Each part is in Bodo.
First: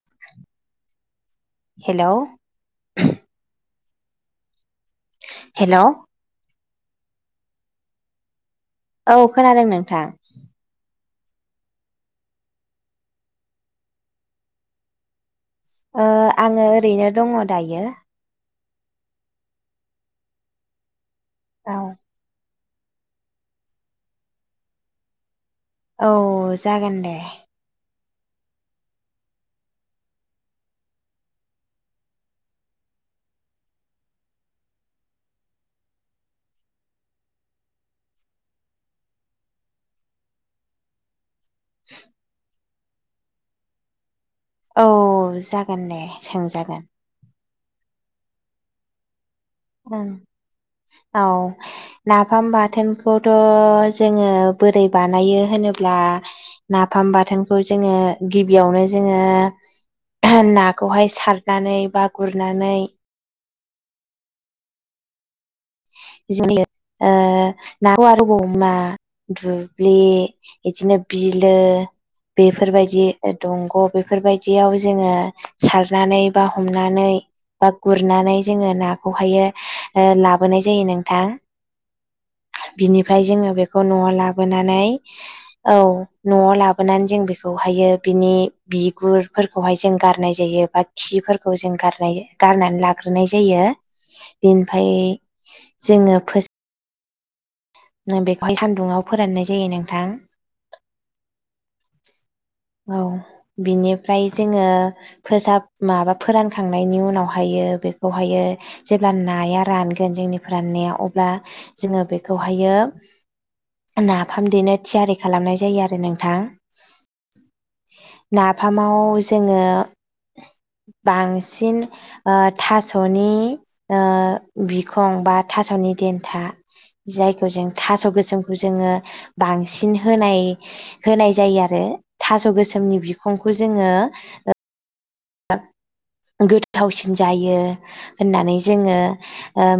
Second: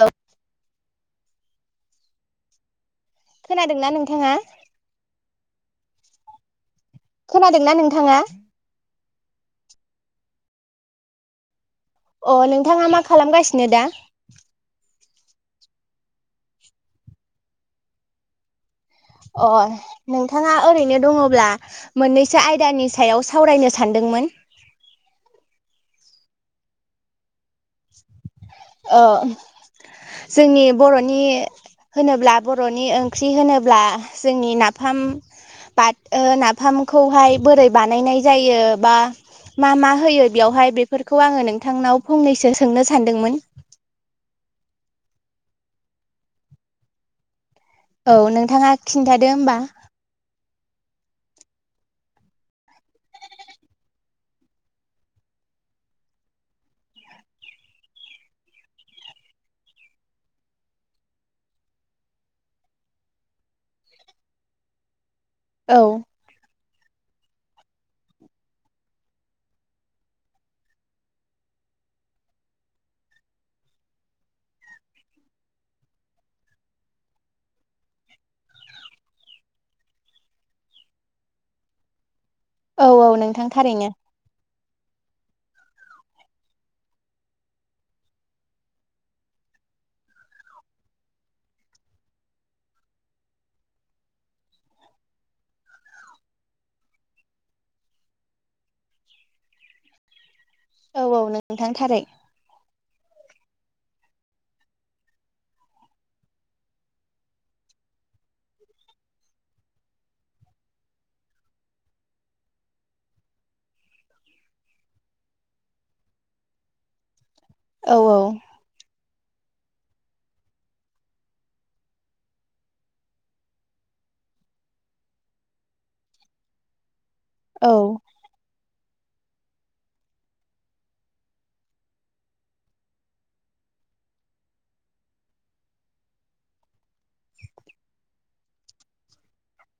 औ हेल खोनादोंना नोंथाङा हेल खोनादोंना नोंथाङा औ खोनादों नोंथां अ नोंथाङा मा खालामगासिनो दा ओ आङो ओरैनो दङ दायो अ नोंथाङा ओरैनो दङ ब्ला औ मोननैसो आय दानि सायाव सावरायनो सानदोंमोन औ जागोन दे ओ जोंनि बरनि होनोब्ला बरनि ओंख्रि होनोब्ला जोंनि नाफाम बाथ ओ नाफामखौहाय बोरै बानायनाय जायो बा मा मा होयो बेयावहाय बेफोरखौ आङो नों थांनाव फंनैसो सोंनो सान्दोंमोन औ जागोन दे सोंजागोन औ नोंथाङा खिन्था दो होमबा ओं औ नाफाम बाथोनखौथ जोङो बोरै बानायो होनोब्ला नाफाम बाथोनखौ जोङो गिबियावनो जोङो नाखौहाय सारनानै बा गुरनानै औ [unintelligible] ओ नाखौ आरो [unintelligible] मा दुब्लि बिदिनो बिलो बेफोरबायदि दंग बेफोरबायदियाव जोङो सारनानै बा हमनानै बा गुरनानै जोङो नाखौहायो ला बोनाय जायो नोंथां औ औ बिनिफ्राय नोंथां जोङो बेखौ थारैनो नआव लाबोनानै औ नआव लाबोनानै जों बेखौहायो बिनि बिगुरफोरखौहाय जों गारनाय जायो बा खिफोरखौ जों गारनाय गारनानै लाग्रोनाय जायो बेनिफ्राय जोङो फोस नो बेखौहाय सान्दुंङाव फोराननाय जायो नोंथां औ औ नोंथां थारै औ बिनिफ्राय जोङो फोसाब माबा फोरानखांनायनि उनावहायो बेखौहायो जेब्ला नाया रानगोन जोंनि फोराननाया अब्ला जोङो बेखौहायो नाफाम देनो थियारि खालामनाय जायो आरो नोंथां औ औ नाफामाव जोङो बांसिन थासनि बिखं बा थासनि देन्था जायखौ जों औ थास गोसोमखौ जोङो बांसिन होनाय होनाय जायो आरो थासगोसोमनि बिखंखौ जोङो गोथावसिन जायो होननानै जोङो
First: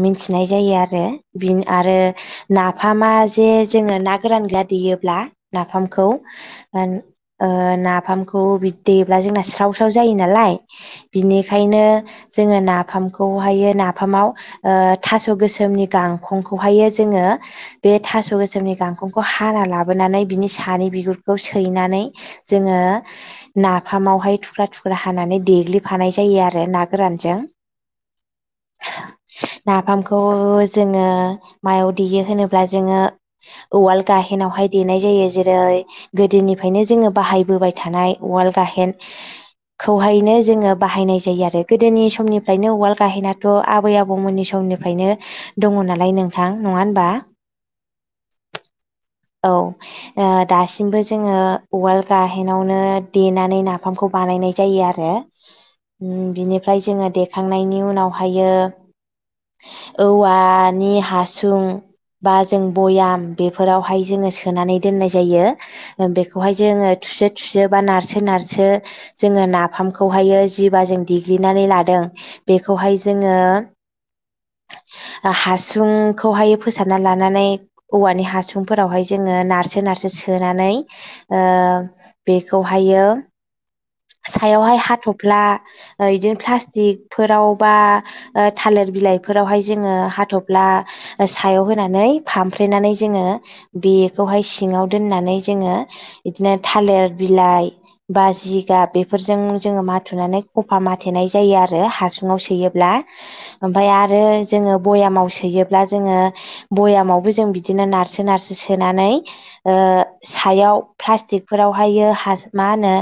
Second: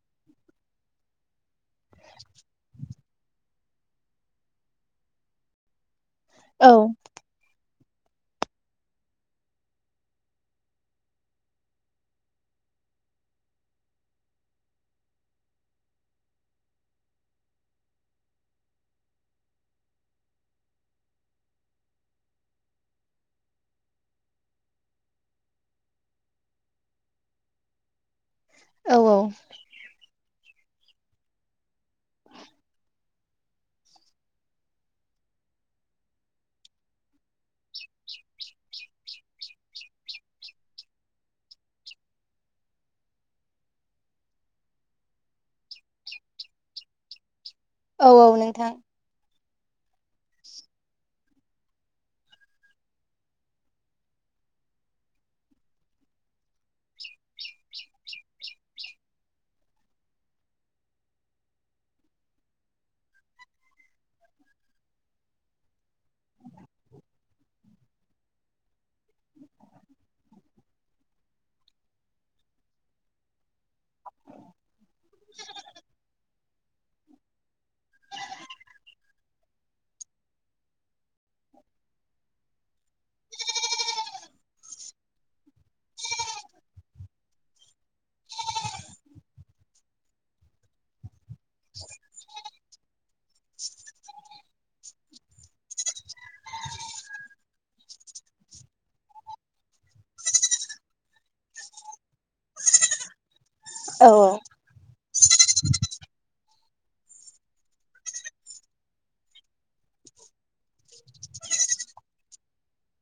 मिथिनाय जायो आरो बि आरो ना नाफामा जे जोंनो ना गोरान गैया देयोब्ला नाफामखौ औ आ ना नाफामखौ बि दैब्ला जोंना स्राव स्राव जायो नाला लाय बिनिखायनो जोङो नाफामखौहायो नाफामाव थासगोसोमनि गांखंखौहायो जोङो बे थासगोसोमनि गांखंखौ हाना लाबोनानै बिनि सानै बिगुरखौ सैनानै जोङो नाफामावहाय थुख्रा थुख फोर हानानै देग्लिफानाय जायो आरो ना गोरानजों। औ नाफामखौ जोङो मायाव देयो होनोब्ला जोङो उवाल गाहेनावहाय देनाय जायो जेरै गोदोनिफ्रायनो जोङो बाहायबोबाय थानाय उवाल गाहेन। खौहायनो जोङो बाहायनाय जायो आरो गोदोनि समनिफ्रायनो उवाल गाहायनाथआबै आबौमोननि समनिफ्रायनो दङ नालाय नोंथां नङा होबा? औ औ नोंथां औ ओ दासिमबो जोङो उवाल गाहेनावनो देनानै नाफामखौ बानायनाय जायो आरो बिनिफ्राय जोङो देखांनायनि उनावहायो औवानि हासुं बा जों बयाम बेफोरावहाय जोङो सोनानै दोननाय जायो बेखौहाय जोङो थुसो थुसो बा नारसो नारसो जोङो नाफामखौहायो जिबा जों देग्लिनानै लादों बेखौहाय जोङो हासुंखौहाय फोसाबना लानानै औवानि हासुंफोरावहाय जोङो नारसो नारसो सोनानै ओ बेखौहायो- सायावहाय हाथफ्ला ओ इदिनो प्लास्टिकफोराव बा थालिर बिलाइफोरावहाय जोङो हाथफ्ला सायाव होनानै फामफ्रेनानै जोङो बेखौहाय सिङाव दोननानै जोङो इदिनो थालिर बिलाइ बाजि जा बेफोर ओमफ्राय औ आरो जोङो बयामाव- सोयोब्ला जोङो बयावबो जों बिदिनो नारसो नारसो सोनानै ओ सायाव प्लास्टिकफोरावहायो माहोनो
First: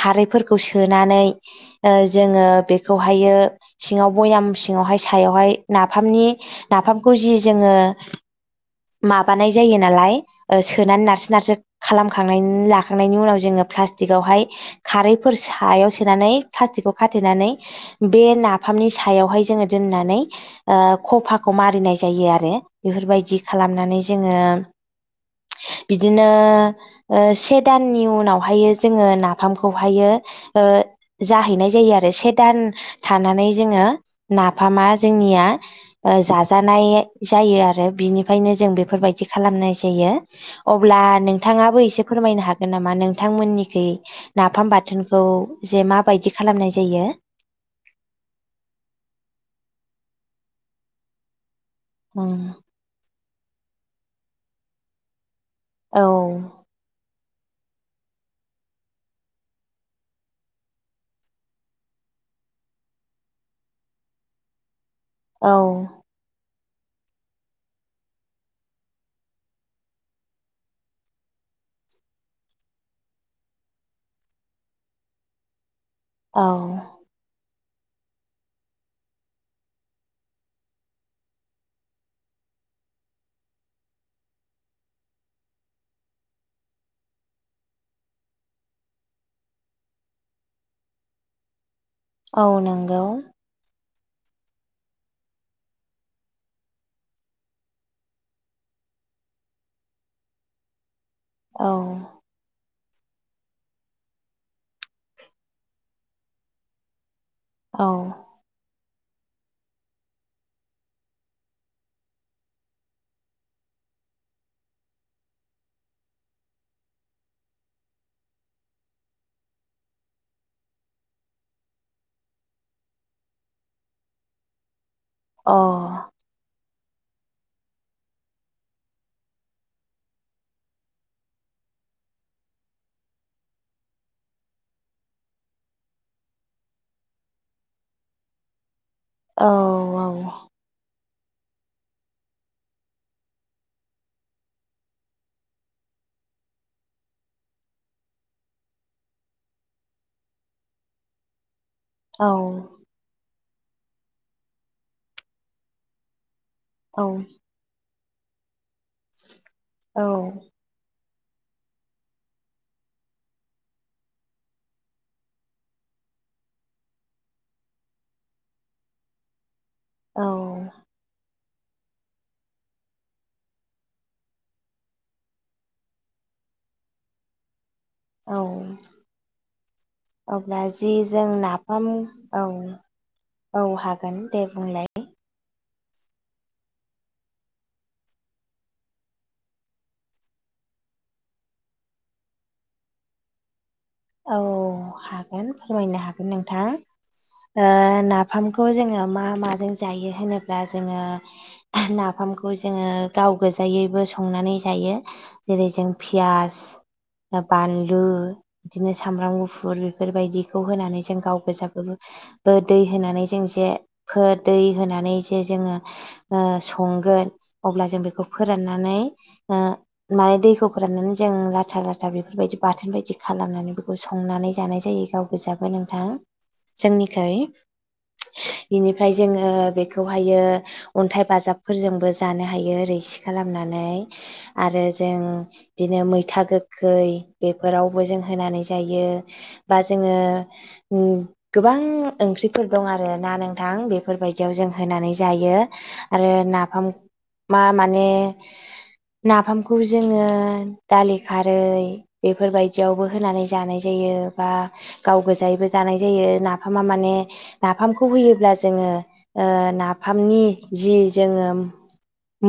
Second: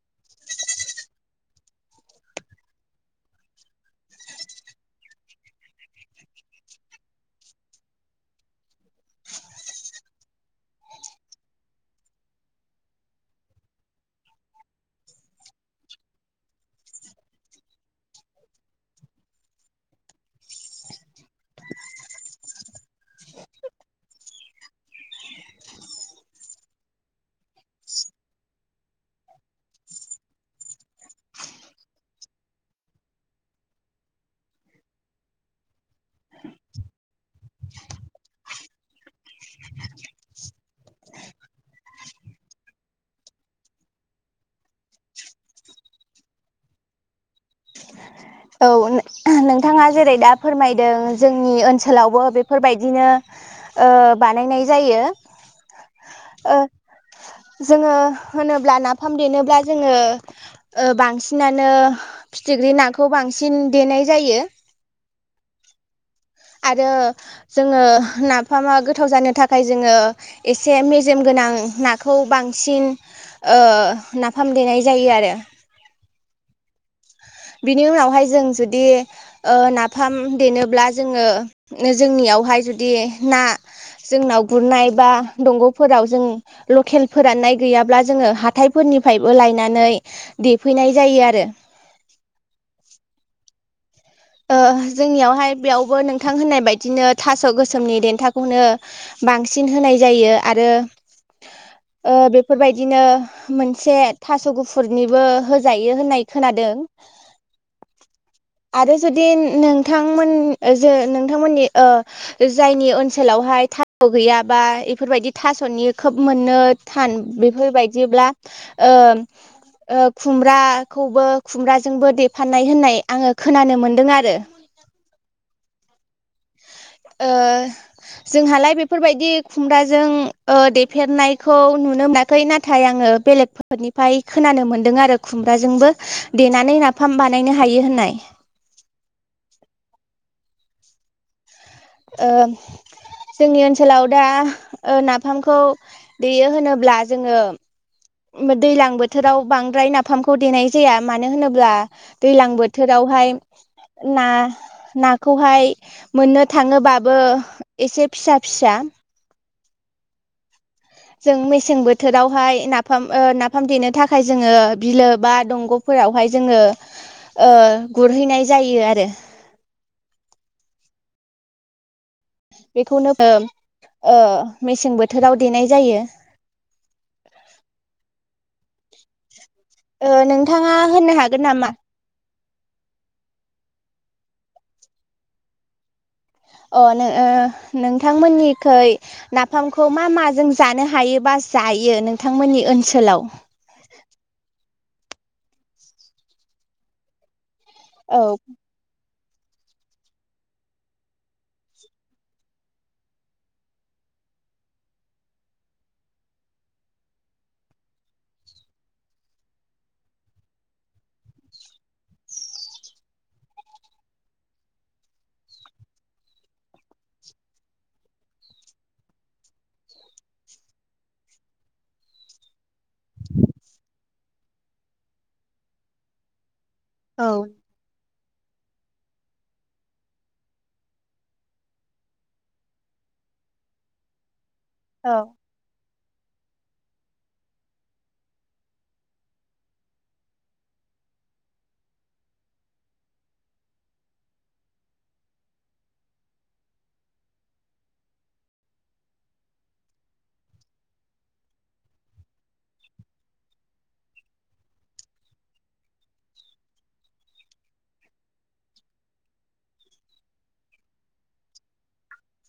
खारैफोरखौ सोनानै जोङो बेखौहायो सिङाव बयाम सिङावहाय सायावहाय नाफामनि नाफामखौ जि जोङो माबानाय जायो नालाय सोनानै नारसो नारसो खालामखांनायनि लाखांनायनि उनाव जोङो प्लास्टिकआवहाय- खारैफोर सायाव सोनानै प्लास्टिकखौ खाथेनानै बे नाफामनि सायावहाय जोङो दोननानै ओ खफाखौ मारिनाय जायो आरो बेफोरबायदि खालामनानै जोङो बिदिनो ओ से दाननि उनावहाय जोङो नाफा फामखौहायो ओ जाहैनाय जायो आरो से दान थानानै जोङो नाफामा जोंनिया ओ जाजानाय जायो आरो बिनिफ्रायनो जों बेफोरबायदि खालामनाय जायो अब्ला नोंथाङाबो एसे फोरमायनो हागोन नामा नोंथांमोननिखै- नाफाम बाथोनखौ जे माबायदि खालामनाय जायो- औ नोंथाङा जेरै दा फोरमायदों जोंनि ओनसो खालावबो उम बेफोरबायदिनो ओ बानायनाय जायो औ ओ जोङो होनोब्ला नाफाम देनोब्ला जोङो ओ बांसिनानो फिथिख्रि ना खौ बांसिन देनाय जायो। औ आरो जोङो नाफामा गोथाव जानो थाखाय जोङो एसे मेजेम गोनां नाखौ बांसिन ओ नाफाम देनाय जायो आरो औ बिनि उनावहाय जों जुदि ओ नाफाम देनोब्ला जोङो जोंनियावहाय जुदि ना जोंनाव गुरनाय बा दंगफोराव जों लकेल फोराननाय गैयाब्ला जोङो हाथायफोरनिफ्रायबो लायनानै देफैनाय जायो आरो। औ नांगौ। ओ जोंनियावहाय बेयावबो नोंथां होननाय बायदिनो थास' गोसोमनि देन्थाखौनो बांसिन होनाय जायो आरो- औ ओ बेफोरबाय बिदिनो मोनसे थास' गुफुरनिबो होजायो होननाय खोनादों औ आरो जुदि नोंथांमोन जो नोंथांमोननि ओ जायनि ओनसोलावहाय थास'गैया बा बेफोरबायदि थास'नि खोब मोननो थान बेफोरबायदिब्ला खुमब्राखौबो खुमब्राजोंबो देफाननाय होननाय आङो- खोनानो मोन्दों आरो। अ ओ जोंहालाय बेफोरबायदि खुमब्राजों देफेरनायखौ नुनो मोनाखै नाथाय आङो बेलेगफोरनिफ्राय खोनानो मोनदों आरो खुमब्राजोंबो देनानै नाफाम बानायनो हायो होननाय। औ औ ओ जोंनि ओनसोलाव दा नाफामखौ देयो होनोब्ला जोङो- दैलां बोथोराव बांद्राय नाफामखौ देनाय जाया मानो होनोब्ला- औ दैलां बोथोरावहाय- ना नाखौहाय मोननो औ थाङोबाबो एसे- फिसा फिसा औ जों मेसें बोथोरावहाय नाफाम ओ नाफाम देनो थाखाय जोंङो बिलो बा दंगफोरावहाय जोंङो ओ गुरहैनाय जायो आरो। औ बेखौनो ओ ओ मेसें बोथोराव देनाय जायो। औ ओ अब्ला नोंथाङा जि होननो जों हागोन नामा नाफाम औ औ हागोन दे बुंलाय अ नो ओ नोंथांमोननिखै नाफामखौ मा माजों जानो हायोबा जायो नोंथांमोननि ओनसोलाव औ हागोन फोरमायनो हागोन नोंथां। ओ औ नाफामखौ जोंङो मा माजों जायो होनोब्ला जोंङो नाफामखौ जोंङो गाव गोजायैबो संनानै जायो। जेरै जों पियाज, बानलु दिनो सामब्राम गुफुर बेफोरबायदिखौ होनानै जों गाव गोजाबो दै होनानै जों जे फो दै होनानै जे जोंङो ओ संगोन अब्ला जों बेखौ फोराननानै ओ माने दैखौ फोराननानै जों लाथा लाथा बेफोरबायदि बाथोन बायदि खालामनानै बेखौ संनानै जानाय जायो गाव गोजाबो नोंथां औ जांनिखोय इनिफ्राय जोंङो बेखौहायो अन्थाइ बाजाबफोरजोंबो जानो हायो रैसि खालामनानै आरो औ जों बिदिनो मैथा गोखै बेफोराव बो जों हानानै जायो बा जोंङो ओम गोबां ओंख्रिफोर दं आरो ना नोंथां बेफोरबायदियाव जों होनानै जायो आरो नफामा माने नाफामखौ जोंङो दालि खारै बेफोरबाय बिदियावबो होनानै जानाय जायो बा गाव गोजायैबो जानाय जायो नाफामा माने नाफामखौ होयोब्ला जोंङो ओ नाफामनि जि जोंङो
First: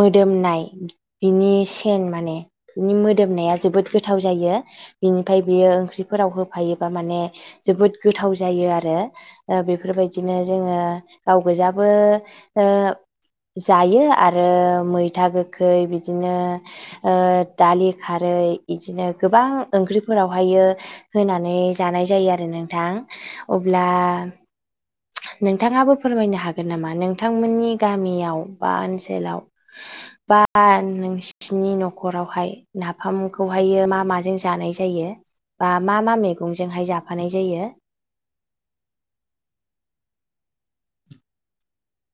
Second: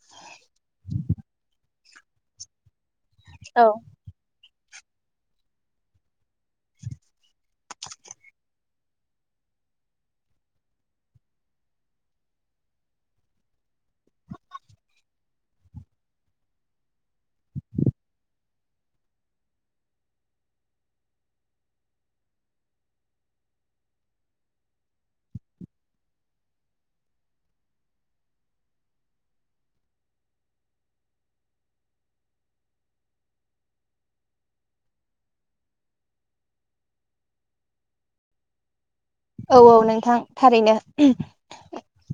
मोदोमनाय बिनि सेन माने बिनि मोदोमनाया औ जोबोद गोथाव जायो। [inaudible] बिनिफ्राय बेयो ओंख्रि फोराव होफायोबा माने जोबोद गोथाव जायो आर रो बेफोरबायदिनो जोंङो गाव गोजाबो ओ जायो आरो मैथा गोखै बिदिनो ओ दालि खारै इदिनो गोबां ओंख्रिफोराव हायो होनानै जानाय जायो आरो नोंथां अब्ला नोंथाङाबो फोरमायनो हागोन नामा नोंथांमोननि गामियाव बा ओनसोलाव बा नोंसिनि नखरावहाय नाफामखौहाय मा माजों जानाय जायो बा मा मा मैगं जोंहाइ जाफानाय जायो? औ औ नोंथां थारैनो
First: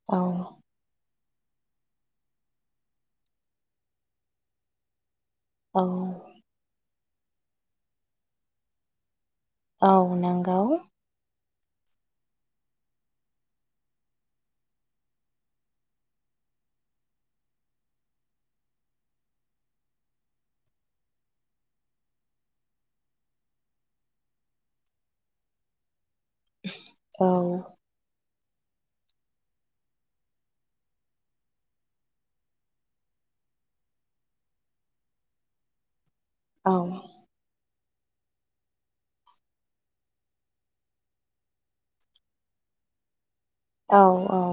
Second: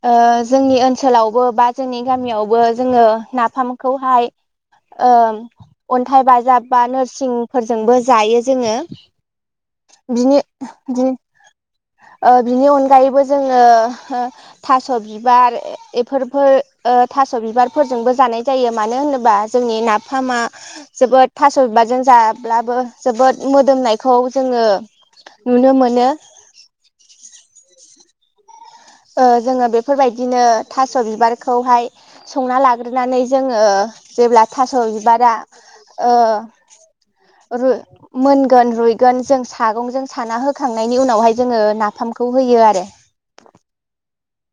ओ औ जोंनि ओनसोलाव ग बा जोंनि गामियावबो जोंङो नाफामखौहाय ओ औ अन्थाइ बाजाब बा नोर सिंफोरजोंबो जायो जोंङो। औ बिनि नंगौ बि ओ बिनि अनगायैबो जोंङो ओ थास बिबार इफोरफोर थास' बिबारफोरजोंबो जानाय जायो मानो होनोबा जोंनि नाफामा जोबोद थास' बिबारजों जाब्लाबो जोबोद मोदोमनायखौ जोङो नुनो मोनो। औ ओ जोंङो बेफोरबायदिनो थास' बिबारखौहाय संना लाग्रोनानै जोंङो जेब्ला थास' बिबारा ओ रु मोनगोन रुयगोन जों सागं जों साना होखांनायनि उनावहाय जोंङो नाफामखौ होयो आरो। औ औ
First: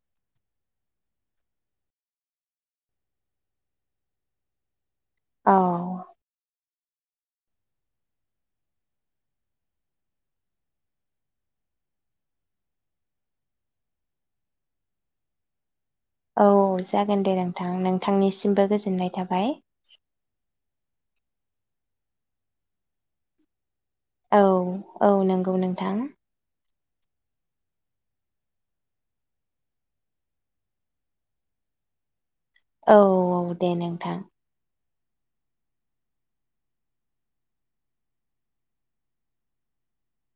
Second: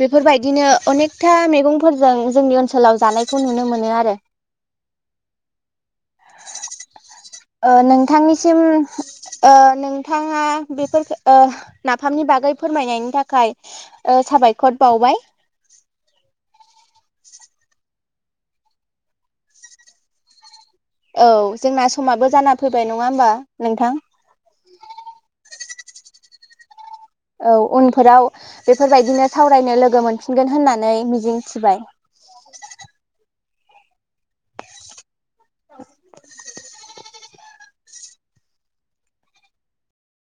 बेफोरबायदिनो अनेकथा मेगंफोरजों जोंनि ओनसोलाव जानायखौ नुनो मोनो आरो। औ ओ नोंथांनिसिम ओ नोंथाङा बेफोरख ओ नाफामनि बागै फोरमायनायनि थाखाय ओ साबायखर बावबाय औ जागोन दे नोंथां नोंथांनिसिमबो गोजोननाय थाबाय औ जोंना समाबो जाना फैबाय नङा होमबा नोंथां औ औ नोंगौ नों थां औ उनफोराव बेफोर बायदिनो सावरायनो लोगो मोनफिनगोन होननानै मिजिं थिबाय औ औ दे नोंथां औ